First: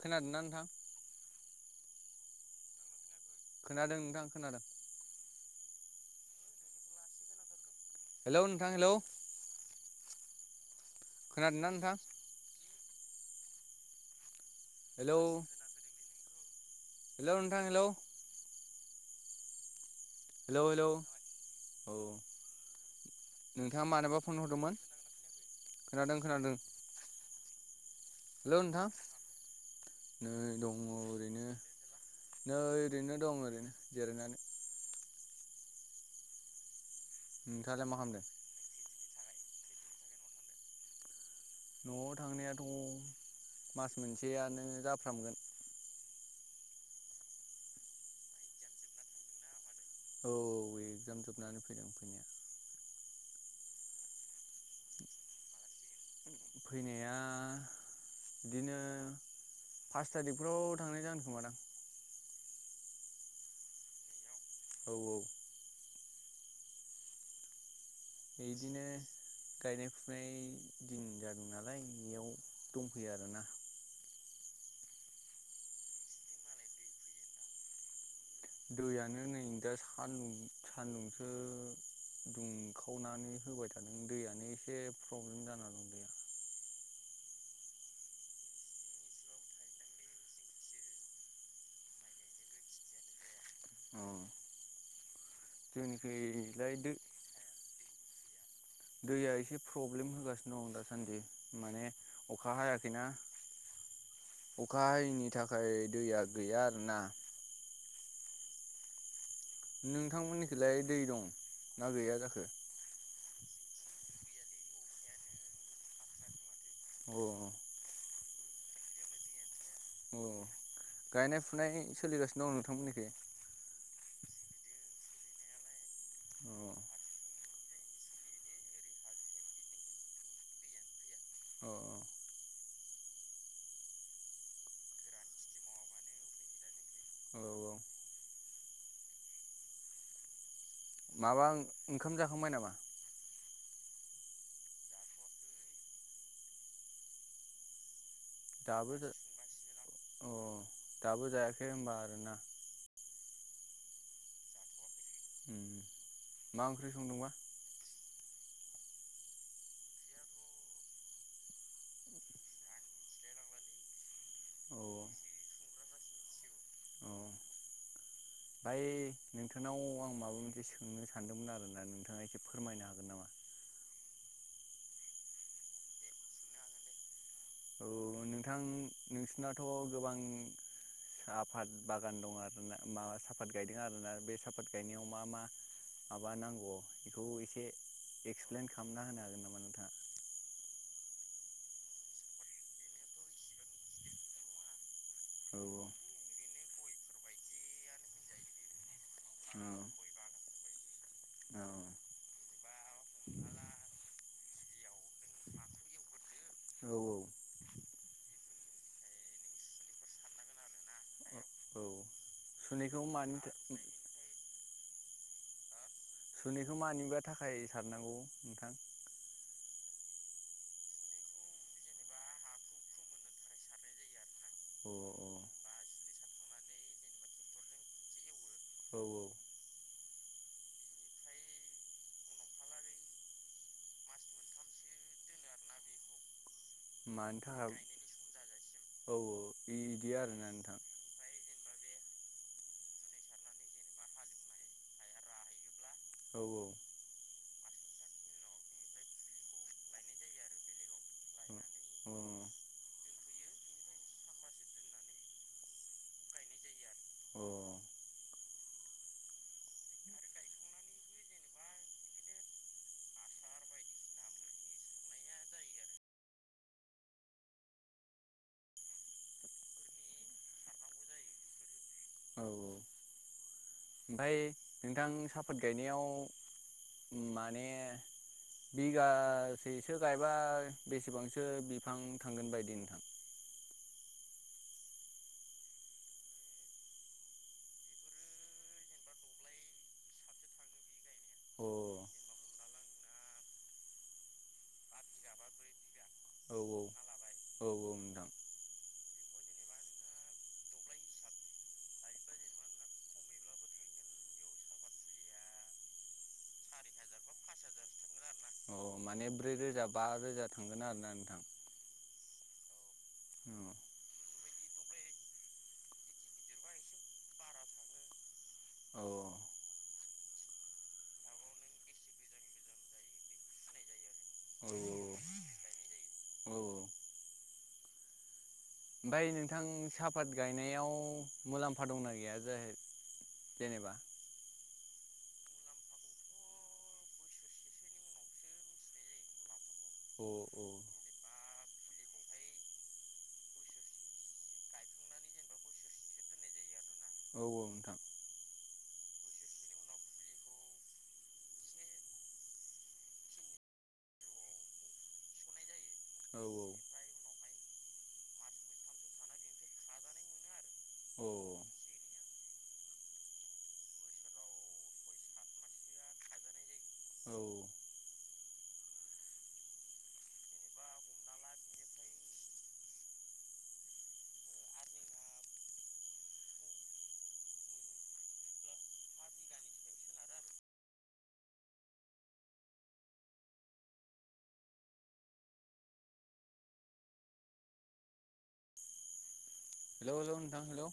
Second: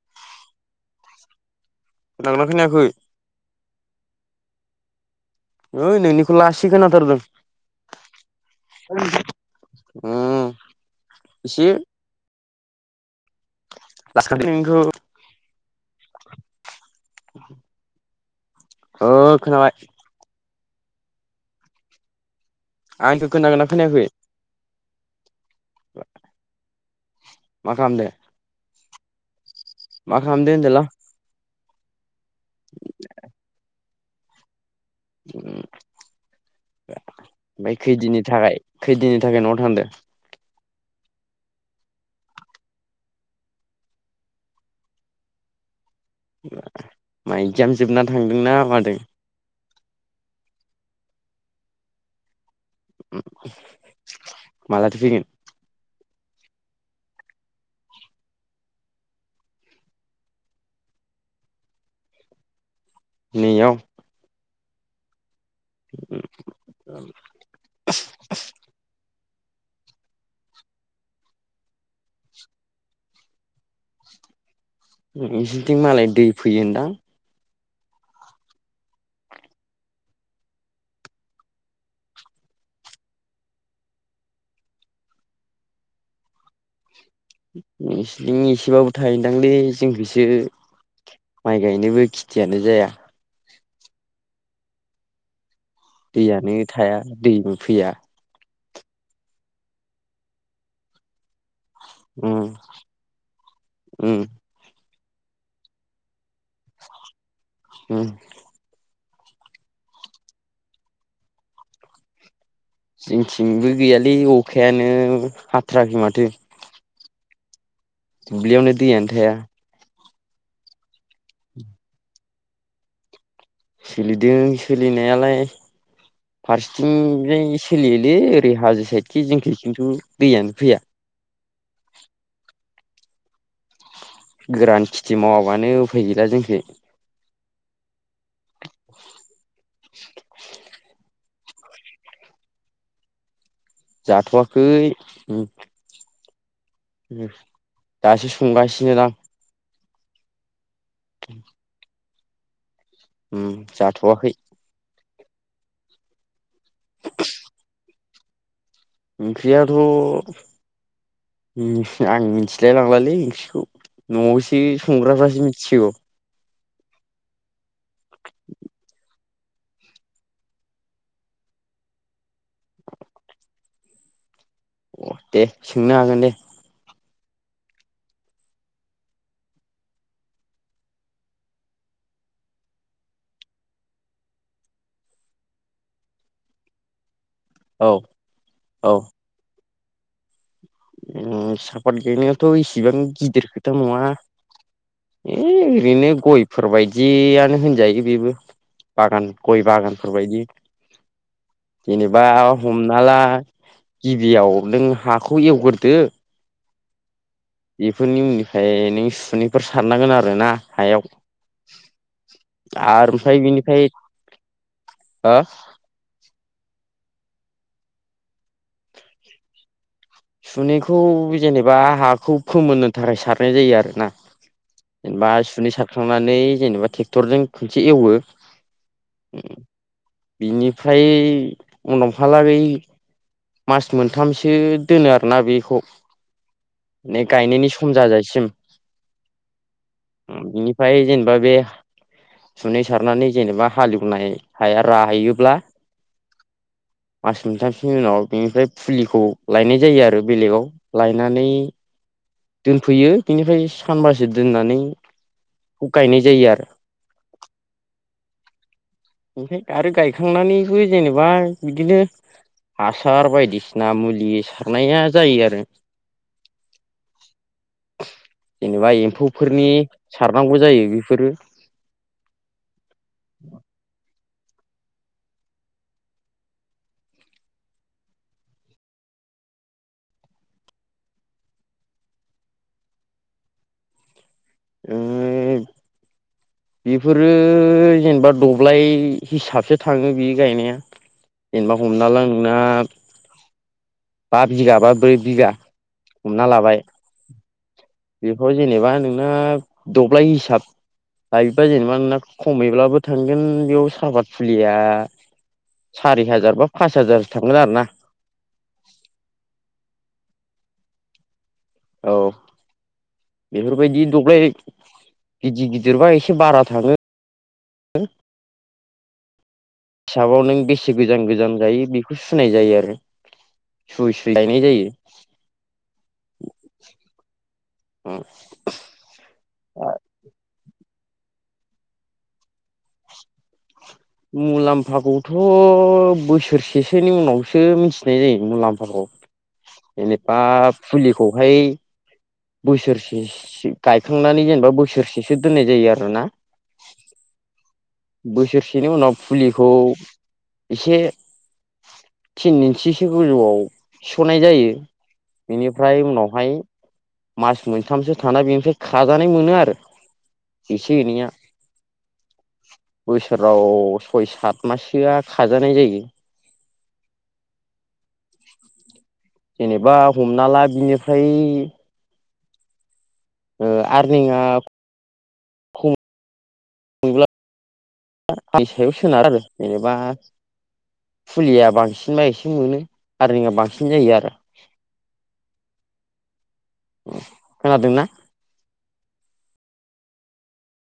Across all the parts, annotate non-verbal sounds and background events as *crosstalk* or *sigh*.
खोनादोंना नोंथां? खोनादों ना खोनायाखै? खोनादों नोंथां खोनादों। ओइ नोंनिखौ लासि खोनाथारदों। हेलौ नोंथां हेलौ उम। ‌ खोनादोंना नोंथां? हेलौ हेलौ नोंथां हेलौ *unintelligible* ओ खोनाबाय। हेलौ हेलौ, औ आंनिखौ खोनागोनना नोंथाङा खोनायाखै मानोबा फन हरदोंमोन? खोनादों खोनादों। मा खालामदों? हेल' नोंथां? नै खालामदो दङ होनदोलां ओरैनो। नै ओरैनो दं ओरैनो जिरायनानै। ओमफ्राय नोंथाङालाय मा खैदिननि खालामदों थाखाय खैदिननि थाखाय न'आव थांदो? न'आव थांनायाथ' मास मोनसेआ नो जाफ्रामगोन। मा इकजाम जोबना थांदोंना मादों? औ एगजाम जोबनानै फैदों फैनाया। उम, मालाथो फैगोन? फैनाया बिदिनो पास थारिखफ्राव थांनाय जागोन खोमादां। नैयाव। औ औ। इदिनो गायनाय फुनाय दिन जादों नालाय इयाव दंफैयो आरोना। नोंसिनिथिं मालाय दै फैयोदां। दैयानो नै दा सान्दुं सान्दुंसो दुंखावनानै होबाय थादों दैयानो एसे प्रब्लेम जाना दं दैया। नोंसिनिथिं एसेबाबो थायो ओनदांलै जोंनिखैसो माइ गायनोबो खिथियानो जाया। अ दैयानो जोंनिखैलाय दै थाया दैबो फैया। दैया एसे प्रब्लेम होगासिनो दं दासान्दि माने उम अखा हायाखैना। उम अखा हायैनि थाखाय दैया गैया आरोना। उम। नोंथां मोननिखैलाय दै दं ना गैया जाखो? जोंनिथिंबो गैयालै अखायानो हाथाराखै माथो। अ। दुब्लियावनो दैयानो थाया। अ, गायनाय फुनाय सोलिगासिनो दं नोंथां मोननिखै? सोलिदों सोलिनायालाय अ अ फारसेथिंजाय सोलियोलै ओरै हाजो साइडखि जोंनिखै खिन्थु दैयानो फैया। अ। गोरान खिथि मावाबानो उफाय गैला जोंखै। औ औ *inaudible* माबा ओंखाम जाखांबाय नामा? जाथ'वाखै उम। उम दाबो *unintelligible* अ दाबो जायाखै होनबा आरोना। उम जाथ'वाखै। *unintelligible* उम मा ओंख्रि संदोंबा? ओंख्रियाथ' उम आं मिथिलाय लांलालै ओंख्रिखौ न'आवसो बि संग्राफ्रासो मिथिसिगौ। औ *inaudible* दायो नोंथांनाव आं माबा मोनसे सोंनो सानदोंमोन आरोना नोंथाङा एसे फोरमायनो हागोन नामा? अ दे सोंनो हागोन दे। औ नोंथां नोंसिनाथ' गोबां साफाद बागान दं आरोना मा साफत गायदों आरोना बे साफात गायनायाव मा मा माबा नांगौआव बेखौ एसे औ एक्सप्लेन खालामना होनो हागोन नामा नों? ओम सापात गैनायाथ' इसिबां गिदिर खोथा नङा है औ ओरैनो गयफोरबायदियानो होनजायो बेबो बागान गय बागानफोरबायदि जेनेबा हमनाला गिबियाव नों हाखौ एवग्रोदो। औ औ बेफोरनि उननिफ्राय नों सुनैफोर सारनांगोन आरो ना। हायाव औ सुनैखौ आरो मानि ओमफ्राय बिनिफ्राय हो सुनैखौ मानिबा थाखाय सारनांगौ नोंथां। सुनैखौ जेनेबा हाखौ फोमोननो थाखाय सारनाय जायो आरोना। अ जेनबा सुनै सारखांनानै जेनबा ट्रेक्टरजों खनसे एवो। औ औ बिनिफ्राय उनावहालागै मास मोनथामसो दोनो आरोना बेखौ माने मानि गायनायनि थाखाय सम जाजासिम औ औ इदि आरोना नोंथां बिनिफ्राय जेनेबा बे सुनै सारनानै जेनेबा हालेवनाय हाया राहैयोब्ला औ औ मास मोनथामसोनि उनाव बेनिफ्राय फुलिखौ लायनाय जायो आरो बेलेगाव लायनानै अ अ दोनफैयो बिनिफ्राय सानबासो दोननानै बेखौ गायनाय जायो आरो अ ओमफ्राय आरो गायखांनानैबो जेनेबा बिदिनो हासार बायदिसिना मुलि सारनाया जायो आरो जेनेबा एम्फौफोरनि सारनांगौ जायो बेफोरो औ औ ओमफ्राय नोंथां साफात गायनायाव माने बिगासेसो गायबा बेसेबांसो बिफां थांगोन बायदि नोंथां? *unintelligible* बेफोरो जेनेबा दब्लाय हिसाबसो थाङो बे गायनाया औ जेनेबा हमनाला नोंना बा बिगा बा ब्रै बिघा औ औ लाबाय औ औ बेखौ जेनेबा नोंना दब्लाय हिसाब लायोबा जेनेबा नोंना खमैब्लाबो थांगोन बेयाव साहापत फुलिया सारि हाजार बा पास हाजारसो थांगोन आरो ना अ माने ब्रै रोजा बा रोजा थांगोन आरोना नोंथां औ औ बेफोरबायदि दब्लाय गिदिर गिदिरबा एसे बारा थाङो औ हिसाबाव नों बेसे गोजान गोजान जायो बेखौ सुनाय जायो आरो सुयै सुयै गायनाय जायो औ औ ओम ओमफ्राय नोंथां सा आफबाद गायनायाव मुलाम्फा दंना गैया जे जेनेबा? मुलाम्फाखौथ' बोसोरसेसोनि उनावसो मिथिनाय जायो मुलाम्फाखौ औ जेनेबा फुलिखौहाय बोसोरसे गायखांनानै जेनेबा बोसोरसेसो दोननाय जायो आरोना औ औ नोंथां बोसोरसेनि उनाव फुलिखौ एसे। थिन इन्सिसो गोजौआव सिस'नाय जायो बेनिफ्राय औ उनावहाय। औ मास मोनथामसो थाना बेनिफ्राय खाजानाय मोनो आरो एसे औ एनैया। बोसोराव सय सात माससोआ खाजानाय जायो। औ। जेनेबा हमना ला बिनिफ्राय ओ आरनिंआ *unintelligible* सोनारो आरो जेनेबा फुलिया बांसिनबा एसे मोनो आर्निंआ बांसिन जायो आरो। खोनादोंना? हेलौ हेलौ नोंथां हेलौ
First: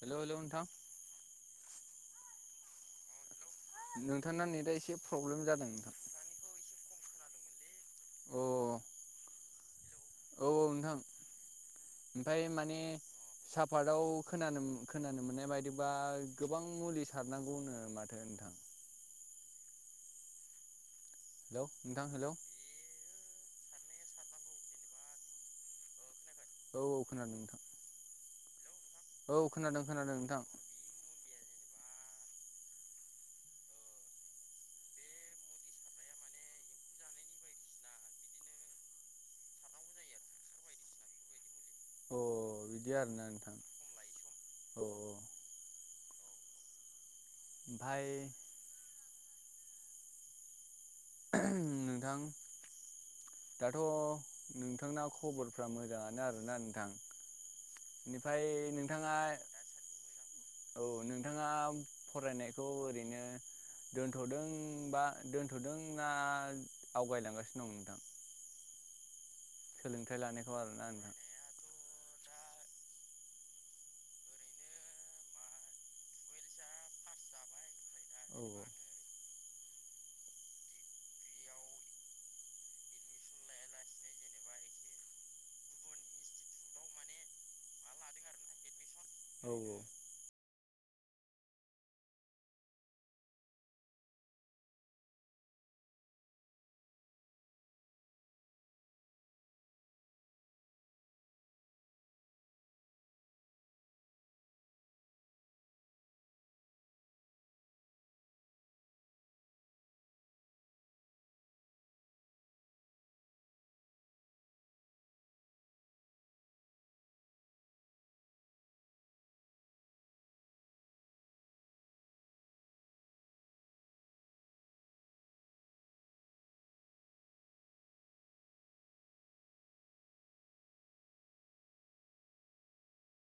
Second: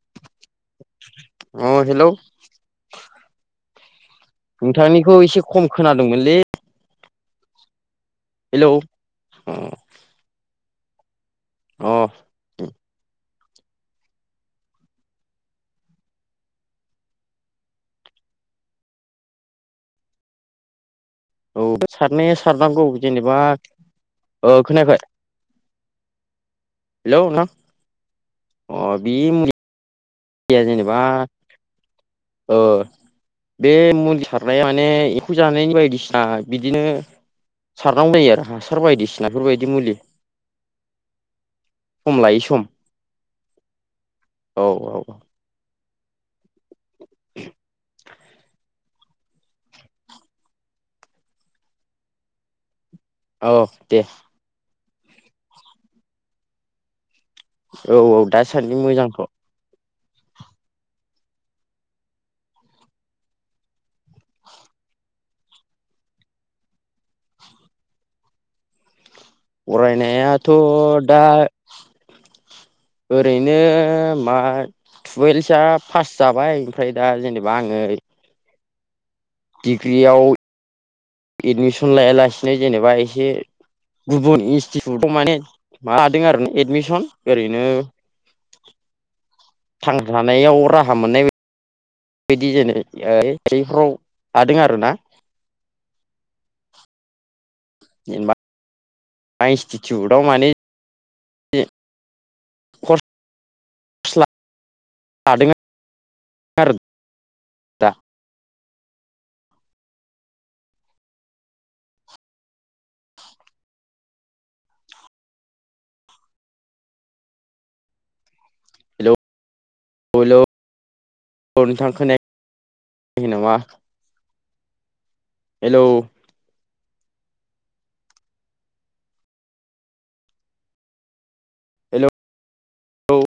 हेलौ हेलौ नोंथां ओम हेलौ नोंथांना नेट आ एसे प्रब्लेम जादों नोंथां मोनलै हेलौ ओम। औ-औ नोंथां। अ'। ओमफाय माने साफातआव खोनानो-खोनानो मोननाय बायदिबा गोबां मुलि सारनांगौ होनो माथो नोंथां। हेलौ औ नोंथां हेलौ सारनाया सारनांगौ जेनेबा। ओ खोनायाखै? औ-औ खोनादों नोंथां। अ' बे औ मुलि खोनादों खोनादों नोंथां। जेनेबा ओ। बे मुलि सारनाया माने एम्फौ जानायनि बायदिसिना बिदिनो सारनांगौ जायो आरो हासार बायदिसिनाफोरबायदि मुलि। सम लायै सम अ' बिदि आरोना नोंथां औ अ'। औ ओमफाय। नोंथां औ दाथ' दे नोंथांना खबरफ्रा मोजाङानो आरोना नोंथां? औ-औ बेनिफ्राय दासान्दि नोंथाङा मोजांथ'। औ नोंथाङा फरायनायखौ ओरैनो। दोनथ'दों बा दोनथ'दों ना आवगायलांगासिनो दं नोंथां? सोलोंथाइ फरायनायाथ' लानायखौ आरोना नोंथां। दा ओरैनो मा टुवेलसआ पास जाबाय ओमफ्राय दा जेनेबा आङो औ-औ। डिग्रियाव एडमिसन लायालासिनो जेनेबा एसे *unintelligible* एडमिसन ओरैनो *unintelligible* औ-औ। थांना थानायाव राहा मोननाय हादों आरो ना। जेनेबा *unintelligible* इन्सटिटिउटआव माने। *inaudible* *unintelligible* दा *unintelligible* खै नामा? हेलौ। हेलौ-लौ।